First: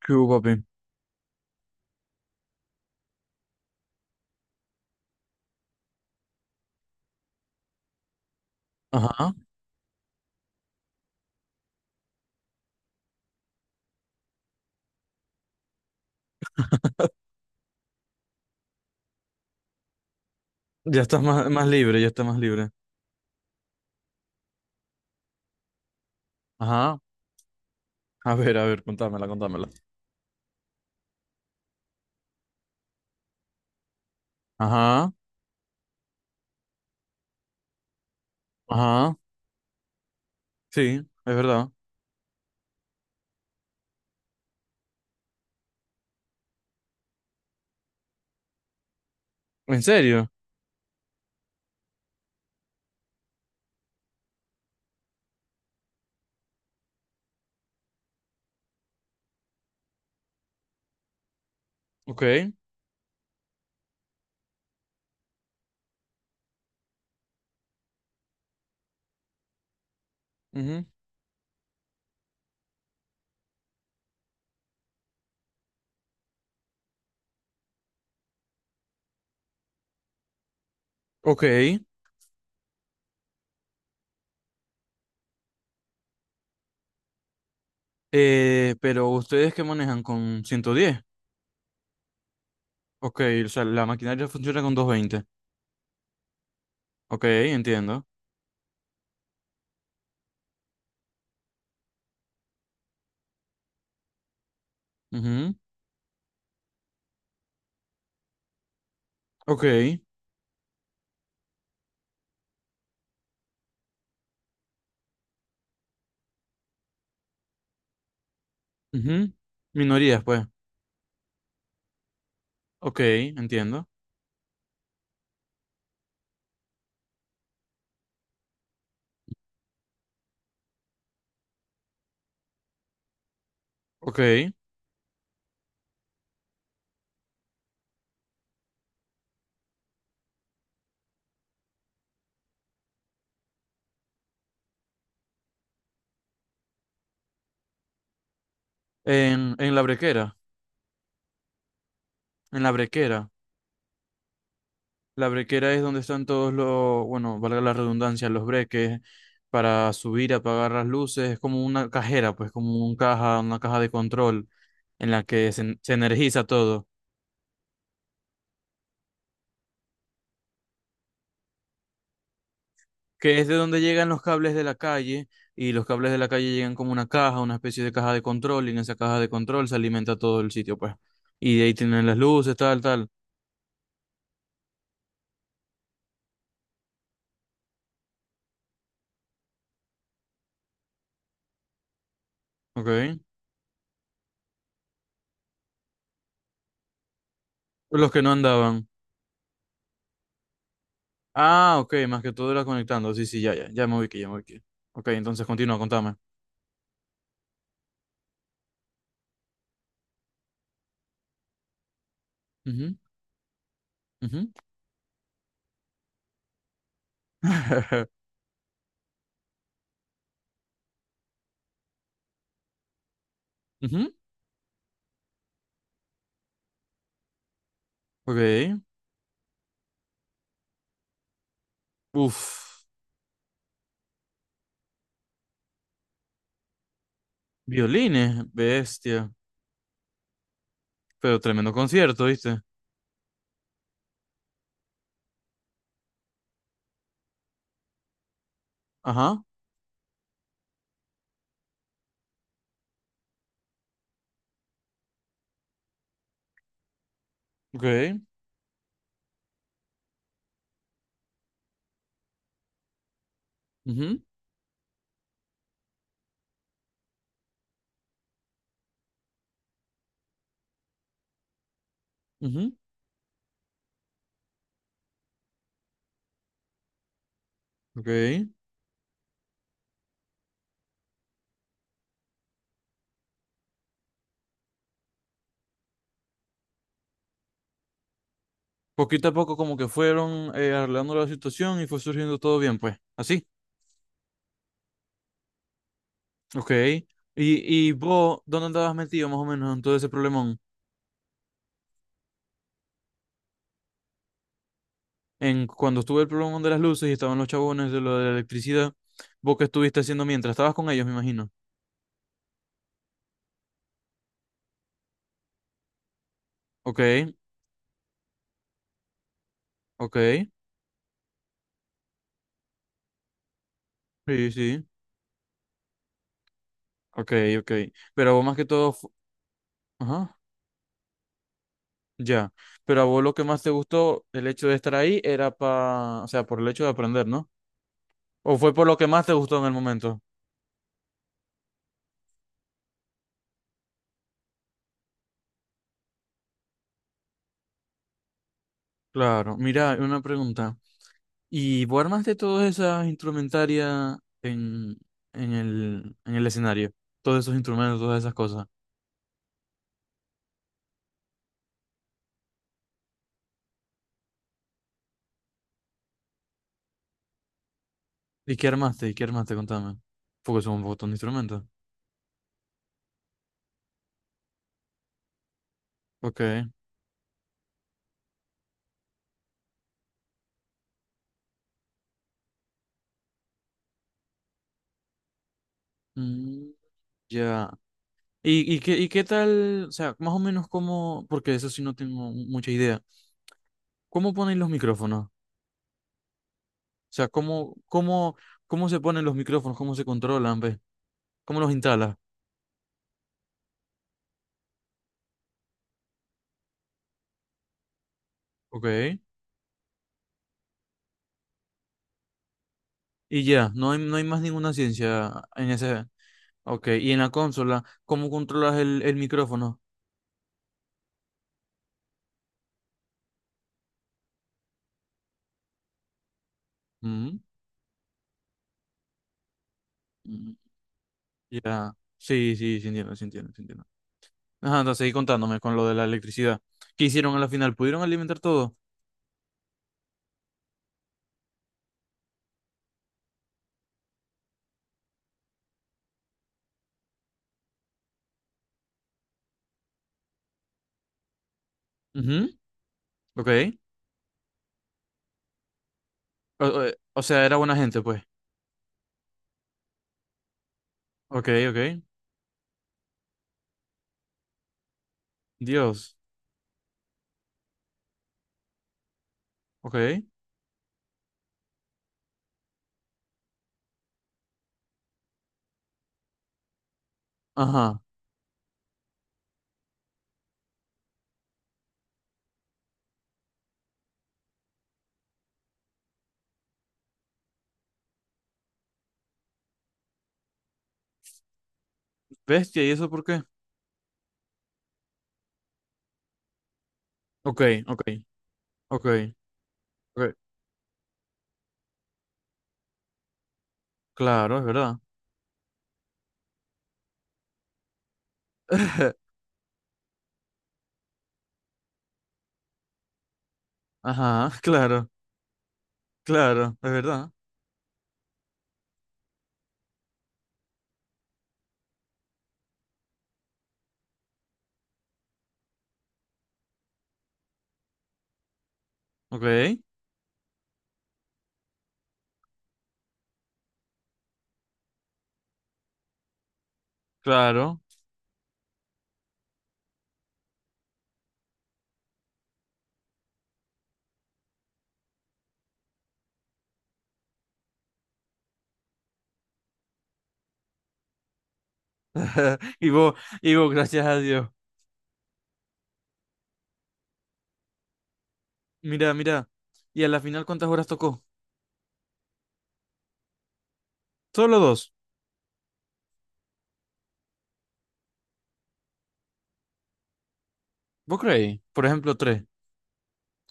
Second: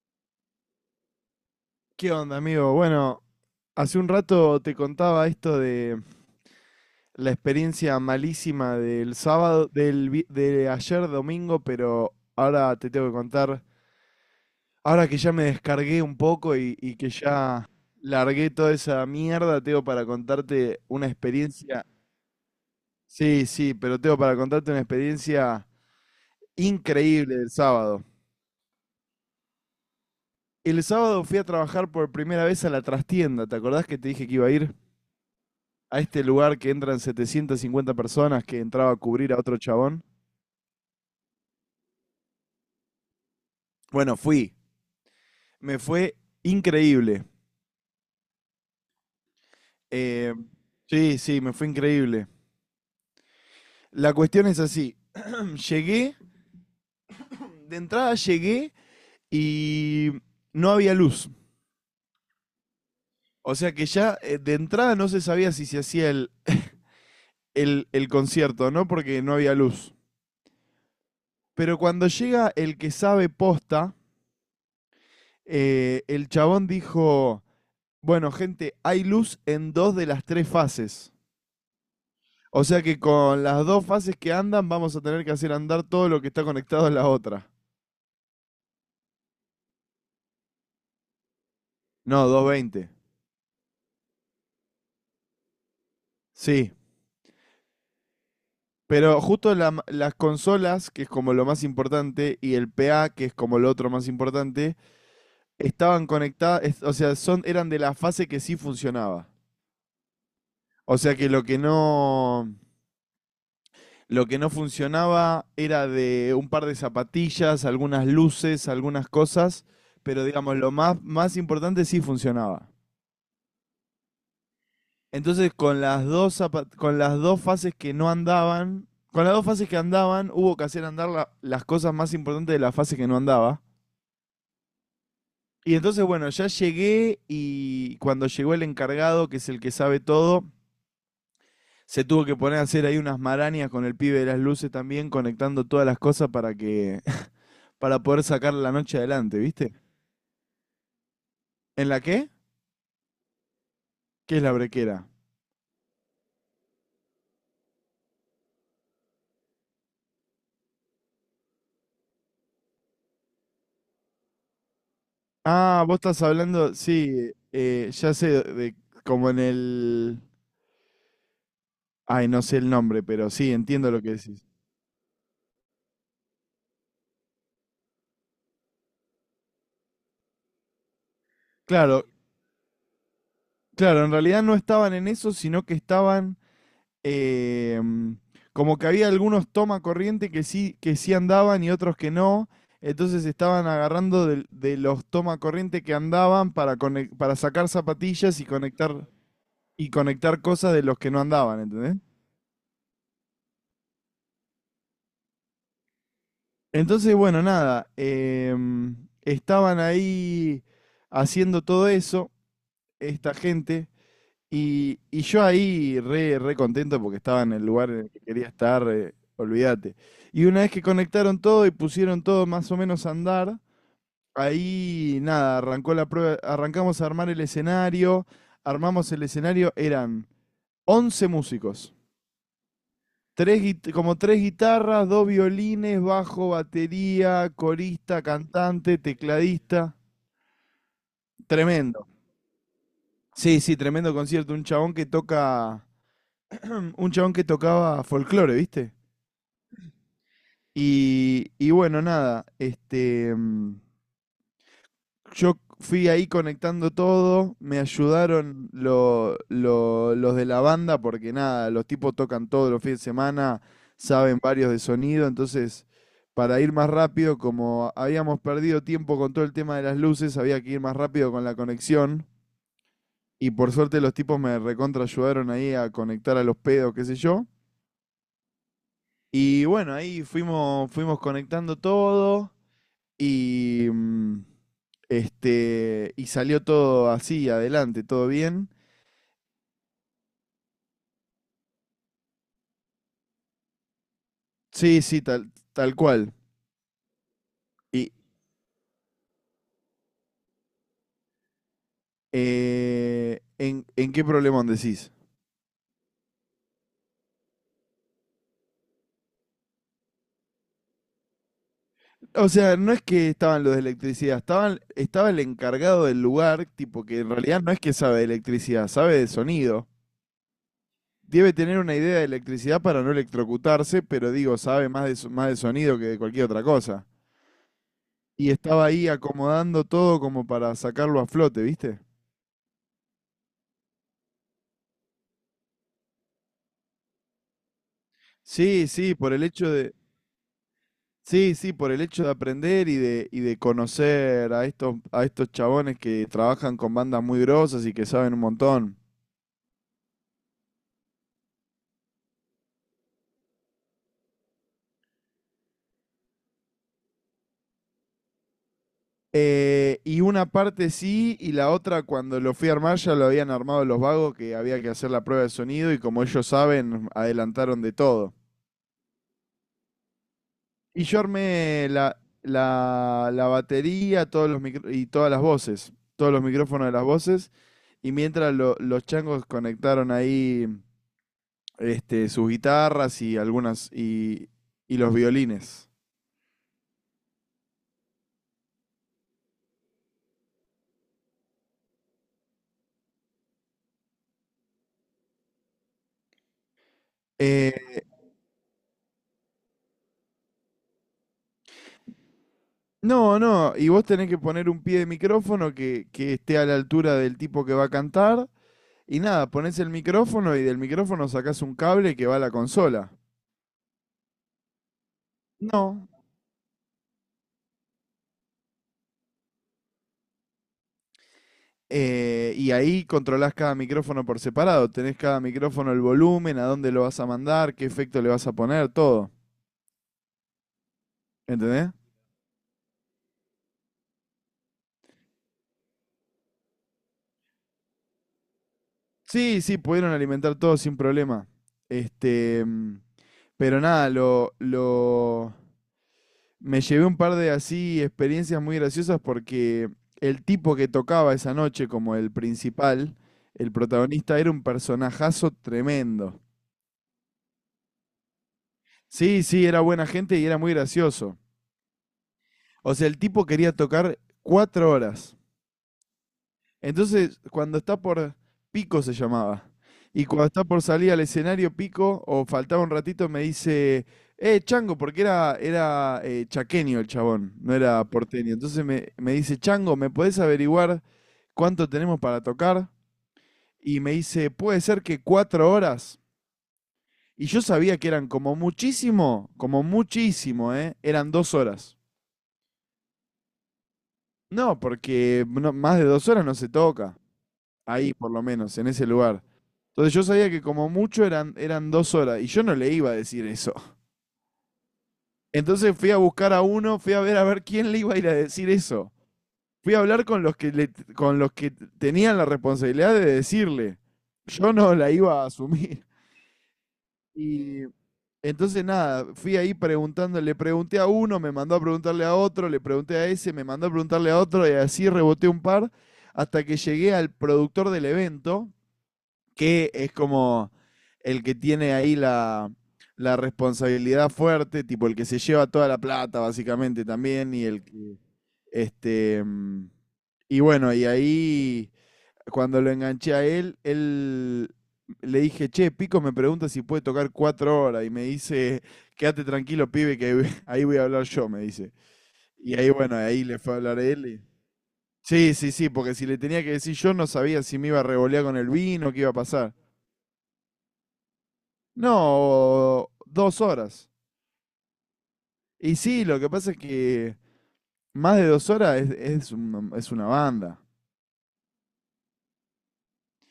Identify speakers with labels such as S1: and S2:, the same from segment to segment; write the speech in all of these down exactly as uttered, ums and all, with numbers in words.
S1: ¿Qué hubo, papi?
S2: ¿Qué onda, amigo? Bueno, hace un rato te contaba esto de la experiencia malísima del
S1: Ajá.
S2: sábado, del, vi- de ayer domingo, pero ahora te tengo que contar, ahora que ya me descargué un poco y, y que ya largué toda esa mierda, tengo para contarte
S1: Ya
S2: una
S1: estás más, más
S2: experiencia,
S1: libre, ya estás más libre.
S2: sí, sí, pero tengo para contarte una experiencia
S1: Ajá.
S2: increíble del sábado.
S1: A ver, a ver, contámela, contámela.
S2: El sábado fui a trabajar por primera vez a la trastienda, ¿te acordás que te dije que iba a ir?
S1: Ajá.
S2: A este lugar que entran setecientas cincuenta personas que entraba a
S1: Ajá.
S2: cubrir a otro chabón.
S1: Sí, es verdad.
S2: Bueno, fui. Me fue increíble.
S1: ¿En serio?
S2: Eh, sí, sí, me fue increíble. La cuestión es así. Llegué, de entrada llegué y no había luz.
S1: Ok,
S2: O sea que ya eh, de entrada no se sabía si se hacía el, el, el concierto, ¿no? Porque no había luz.
S1: ujú,
S2: Pero cuando llega el que sabe posta, eh, el chabón dijo, bueno, gente, hay luz en dos de las tres fases.
S1: ok.
S2: O sea que con las dos fases que andan vamos a tener que hacer andar todo lo que está conectado a la otra.
S1: Eh, pero ustedes que manejan con ciento diez.
S2: No, doscientos veinte.
S1: Ok, o sea, la maquinaria funciona con doscientos veinte.
S2: Sí.
S1: Ok, entiendo.
S2: Pero justo la las consolas, que es como lo más importante, y el P A, que es como lo otro más importante,
S1: Ujú,
S2: estaban conectadas, es- o sea, son, eran de la fase que sí funcionaba.
S1: ok,
S2: O sea que lo que no, lo que no funcionaba era de un par de zapatillas, algunas luces, algunas
S1: ujú.
S2: cosas,
S1: Minorías,
S2: pero
S1: pues.
S2: digamos, lo más, más importante sí funcionaba.
S1: Ok, entiendo.
S2: Entonces, con las dos zapa- con las dos fases que no andaban, con las dos fases que andaban, hubo que hacer andar la- las cosas más importantes de la fase que no andaba.
S1: Ok. En,
S2: Y entonces, bueno, ya llegué y cuando llegó el encargado, que es el que sabe todo, se tuvo que poner a hacer ahí unas marañas con el pibe de las luces también, conectando todas las cosas para que para poder sacar la noche adelante,
S1: en
S2: ¿viste?
S1: la brequera.
S2: ¿En la qué?
S1: En la brequera.
S2: ¿Qué es la brequera?
S1: La brequera es donde están todos los, bueno, valga la redundancia, los breques para subir, apagar las luces. Es como una cajera, pues como un caja, una caja de control en la que se, en-
S2: Ah,
S1: se
S2: vos estás
S1: energiza
S2: hablando,
S1: todo.
S2: sí, eh, ya sé, de, como en el Ay, no sé el nombre, pero
S1: Que es
S2: sí,
S1: de donde
S2: entiendo lo
S1: llegan
S2: que
S1: los
S2: decís.
S1: cables de la calle y los cables de la calle llegan como una caja, una especie de caja de control y en esa caja de control se alimenta todo el sitio, pues. Y de ahí
S2: Claro,
S1: tienen las luces, tal, tal.
S2: claro, en realidad no estaban en eso, sino que estaban eh, mm, como que había algunos toma corriente que sí, que sí andaban y otros que no.
S1: Ok.
S2: Entonces estaban agarrando del- de, los toma corriente que andaban para, conec- para sacar
S1: Los que no
S2: zapatillas y
S1: andaban.
S2: conectar, y conectar cosas de los que no andaban,
S1: Ah, ok,
S2: ¿entendés?
S1: más que todo era conectando. Sí, sí, ya, ya, ya me ubiqué, ya me ubiqué. Ok, entonces continúa, contame.
S2: Entonces, bueno, nada, em, estaban ahí haciendo todo eso,
S1: Ujú,
S2: esta gente.
S1: ujú.
S2: Y, y yo ahí re, re contento porque estaba en el lugar en el que quería estar, eh, olvídate. Y una vez que conectaron todo y pusieron todo más o menos a andar,
S1: Ujú,
S2: ahí nada, arrancó la prueba, arrancamos a armar el escenario,
S1: ok.
S2: armamos el escenario, eran once músicos,
S1: Uf.
S2: tres, guit- como tres guitarras, dos violines, bajo, batería, corista,
S1: Violines,
S2: cantante,
S1: bestia.
S2: tecladista,
S1: Pero tremendo
S2: tremendo.
S1: concierto, ¿viste?
S2: Sí, sí, tremendo concierto, un chabón que toca, un chabón que tocaba folclore, ¿viste?
S1: Ajá.
S2: Y, y bueno, nada, este, mm, yo fui ahí conectando todo, me
S1: Ok.
S2: ayudaron lo- lo- los de la banda, porque nada, los tipos tocan todos los fines de semana,
S1: Ujú,
S2: saben varios de sonido, entonces para ir más rápido, como habíamos perdido tiempo con todo el tema de las luces, había que ir más rápido con la conexión,
S1: ujú,
S2: y por suerte los tipos me recontra ayudaron ahí a conectar a los pedos, qué sé yo.
S1: ok.
S2: Y bueno, ahí fuimos, fuimos conectando todo. Y, mm, este, y salió todo así, adelante, todo bien.
S1: Poquito a poco como que fueron eh, arreglando la situación y fue surgiendo todo bien, pues. Así.
S2: Sí, sí, tal, tal cual.
S1: Ok. ¿Y, y
S2: ¿Y
S1: vos dónde andabas metido más o menos en todo ese problemón?
S2: eh, ¿en, en qué problemón decís?
S1: En cuando estuve el problemón de las luces y estaban los chabones de lo de la electricidad, ¿vos qué estuviste haciendo mientras? Estabas con ellos, me imagino.
S2: O sea, no es que estaban los de electricidad, estaban, estaba el encargado del lugar,
S1: Ok,
S2: tipo que en realidad no es que sabe de electricidad, sabe de sonido.
S1: ok.
S2: Debe tener una idea de electricidad para no electrocutarse, pero
S1: Sí,
S2: digo,
S1: sí.
S2: sabe más de, so- más de sonido que de cualquier otra cosa.
S1: Ok, ok. Pero vos
S2: Y
S1: más que
S2: estaba
S1: todo.
S2: ahí acomodando todo
S1: Ajá,
S2: como para sacarlo a flote, ¿viste?
S1: ya. Pero a vos lo que más te gustó, el hecho de estar ahí, era para, o sea, por el hecho de aprender, ¿no? ¿O fue
S2: Sí,
S1: por lo que
S2: sí,
S1: más
S2: por
S1: te
S2: el
S1: gustó en
S2: hecho
S1: el
S2: de,
S1: momento?
S2: sí, sí, por el hecho de aprender y de, y de conocer a estos, a estos chabones que trabajan con bandas muy grosas y que saben un montón.
S1: Claro, mira, una pregunta. ¿Y vos armaste todas esas instrumentarias en, en el, en el escenario? Todos esos instrumentos, todas esas cosas.
S2: Eh, y una parte sí, y la otra cuando lo fui a armar ya lo habían armado los vagos que había que hacer la prueba de sonido y como ellos saben, adelantaron de todo.
S1: ¿Y qué armaste? ¿Y qué armaste? Contame. Porque son un
S2: Y
S1: montón de
S2: yo
S1: instrumentos.
S2: armé la, la, la batería todos los micro- y todas las voces, todos
S1: Ok.
S2: los micrófonos de las voces, y mientras lo- los changos conectaron ahí este, sus guitarras y algunas y, y los violines.
S1: Mm, ya. ¿Y, y qué, y qué tal? O sea, más o menos cómo, porque eso sí no tengo mucha idea. ¿Cómo ponen los micrófonos? O sea,
S2: Eh,
S1: ¿cómo, cómo, ¿cómo se ponen los micrófonos? ¿Cómo se controlan, ve? ¿Cómo los instala?
S2: no, no, y vos tenés que poner un pie de micrófono que, que esté a la altura del tipo que va a cantar.
S1: Ok.
S2: Y nada, pones el micrófono y del micrófono sacás un cable que va a la consola.
S1: Y ya, no hay, no hay más ninguna ciencia en ese.
S2: No.
S1: Ok. Y en la consola, ¿cómo controlas el, el micrófono?
S2: eh, y ahí controlás cada micrófono por separado. Tenés cada micrófono el volumen, a dónde lo vas a
S1: Mm,
S2: mandar, qué efecto le vas a poner, todo.
S1: mm,
S2: ¿Entendés?
S1: ya. Sí, sí, sí entiendo, sí entiendo, sí entiendo. Ajá, entonces seguí contándome con lo de la electricidad. ¿Qué hicieron a la final? ¿Pudieron alimentar todo?
S2: Sí, sí, pudieron alimentar todo sin problema. Este, mm, pero nada, lo, lo, me llevé un par de así experiencias muy graciosas porque el tipo que tocaba esa noche como el
S1: Ujú,
S2: principal,
S1: ok.
S2: el protagonista, era un personajazo tremendo.
S1: O, o- eh, o sea, era buena gente, pues.
S2: Sí, sí, era buena gente y era muy gracioso.
S1: Ok, ok.
S2: O sea, el tipo quería tocar cuatro horas.
S1: Dios.
S2: Entonces, cuando está por Pico se llamaba. Y
S1: Ok.
S2: cuando está por salir al escenario Pico, o faltaba un ratito, me dice, eh, Chango, porque era, era eh, chaqueño el chabón, no
S1: Ajá.
S2: era porteño. Entonces me, me dice, Chango, ¿me podés averiguar cuánto tenemos para tocar? Y me dice, puede ser que cuatro horas. Y yo sabía que eran como muchísimo, como muchísimo, ¿eh? Eran dos horas.
S1: Bestia, ¿y eso por qué?
S2: No, porque no- más de dos horas no se toca.
S1: Ok, ok,
S2: Ahí por lo menos, en
S1: ok,
S2: ese lugar. Entonces yo
S1: ok.
S2: sabía que como mucho eran, eran dos horas y yo no le iba a decir eso.
S1: Claro, es verdad.
S2: Entonces fui a buscar a uno, fui a ver a ver quién le iba a ir a decir eso. Fui a hablar con los que, le, con los que tenían la responsabilidad de decirle.
S1: Ajá,
S2: Yo no
S1: claro,
S2: la iba a asumir.
S1: claro, es verdad.
S2: Y entonces nada, fui ahí preguntando, le pregunté a uno, me mandó a preguntarle a otro, le pregunté a ese, me mandó a preguntarle a otro y así reboté un par hasta que llegué al productor del evento,
S1: Ok,
S2: que es como el que tiene ahí la, la responsabilidad fuerte, tipo el que se lleva toda la plata, básicamente también, y
S1: claro.
S2: el que. Este. mm, Y bueno, y ahí, cuando lo enganché a él, él le dije, che, Pico me pregunta si puede tocar cuatro horas, y me dice, quédate tranquilo, pibe, que ahí voy- ahí voy a hablar yo, me dice. Y
S1: Y
S2: ahí,
S1: vos,
S2: bueno, ahí
S1: y
S2: le
S1: vos,
S2: fue a hablar
S1: gracias a
S2: él. y-
S1: Dios.
S2: Sí, sí, sí, porque si le tenía que decir yo, no sabía si me iba a revolear con el vino,
S1: Mira,
S2: qué iba a
S1: mira.
S2: pasar.
S1: ¿Y a la final cuántas horas tocó?
S2: No, dos horas.
S1: Solo dos.
S2: Y sí, lo que pasa es que más de dos horas es, es una, es una banda.
S1: ¿Vos creéis? Por ejemplo, tres.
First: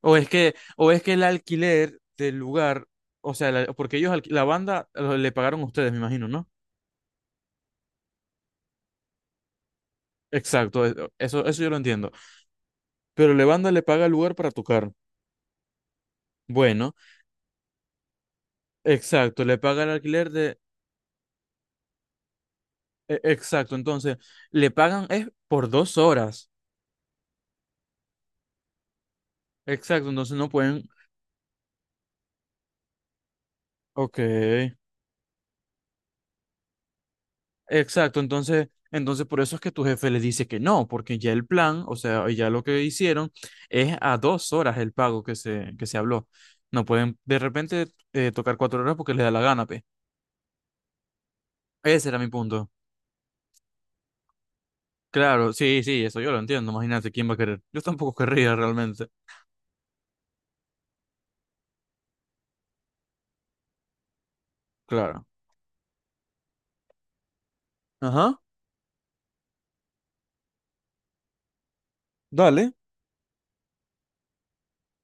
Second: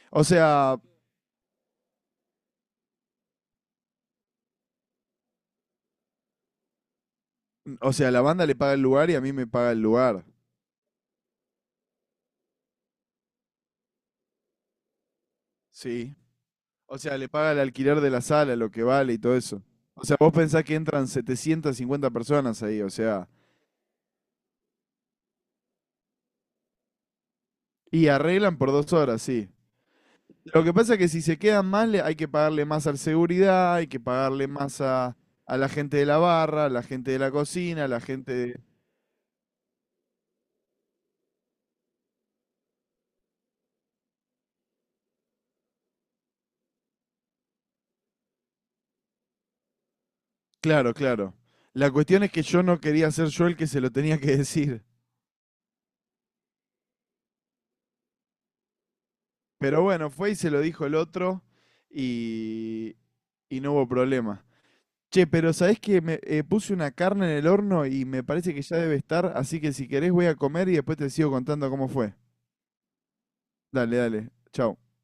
S1: O
S2: O
S1: es que,
S2: sea,
S1: o es que el alquiler del lugar, o sea, la- porque ellos, alqui- la banda lo- le pagaron a ustedes, me imagino, ¿no?
S2: o sea, la banda le paga el lugar y a mí me paga el lugar.
S1: Exacto, e- eso, eso yo lo entiendo. Pero la banda le paga el lugar para tocar.
S2: Sí.
S1: Bueno,
S2: O sea, le paga el alquiler de la sala, lo que vale y todo
S1: exacto, le
S2: eso.
S1: paga el
S2: O sea,
S1: alquiler
S2: vos
S1: de...
S2: pensás que entran setecientas cincuenta personas ahí, o
S1: e-
S2: sea,
S1: Exacto, entonces, le pagan es por dos horas.
S2: y arreglan por dos horas, sí.
S1: Exacto, entonces no
S2: Lo que
S1: pueden.
S2: pasa es que si se quedan más, le- hay que pagarle más al seguridad, hay que
S1: Ok.
S2: pagarle más a, a la gente de la barra, a la gente de la cocina, a la
S1: Exacto,
S2: gente de,
S1: entonces, entonces por eso es que tu jefe le dice que no, porque ya el plan, o sea, ya lo que hicieron es a dos horas el pago que se, que se habló. No pueden de repente eh, tocar cuatro horas porque les da la gana, pe.
S2: Claro, claro. La
S1: Ese era
S2: cuestión
S1: mi
S2: es que yo
S1: punto.
S2: no quería ser yo el que se lo tenía que decir.
S1: Claro, sí, sí, eso yo lo entiendo. Imagínate quién va a querer. Yo tampoco querría realmente.
S2: Pero bueno, fue y se lo dijo el otro y, y no hubo problema.
S1: Claro.
S2: Che, pero ¿sabés que Me eh, puse una carne en el horno y me
S1: Ajá.
S2: parece que ya debe estar, así que si querés voy a comer y después te sigo contando cómo fue.
S1: Dale.
S2: Dale, dale. Chau.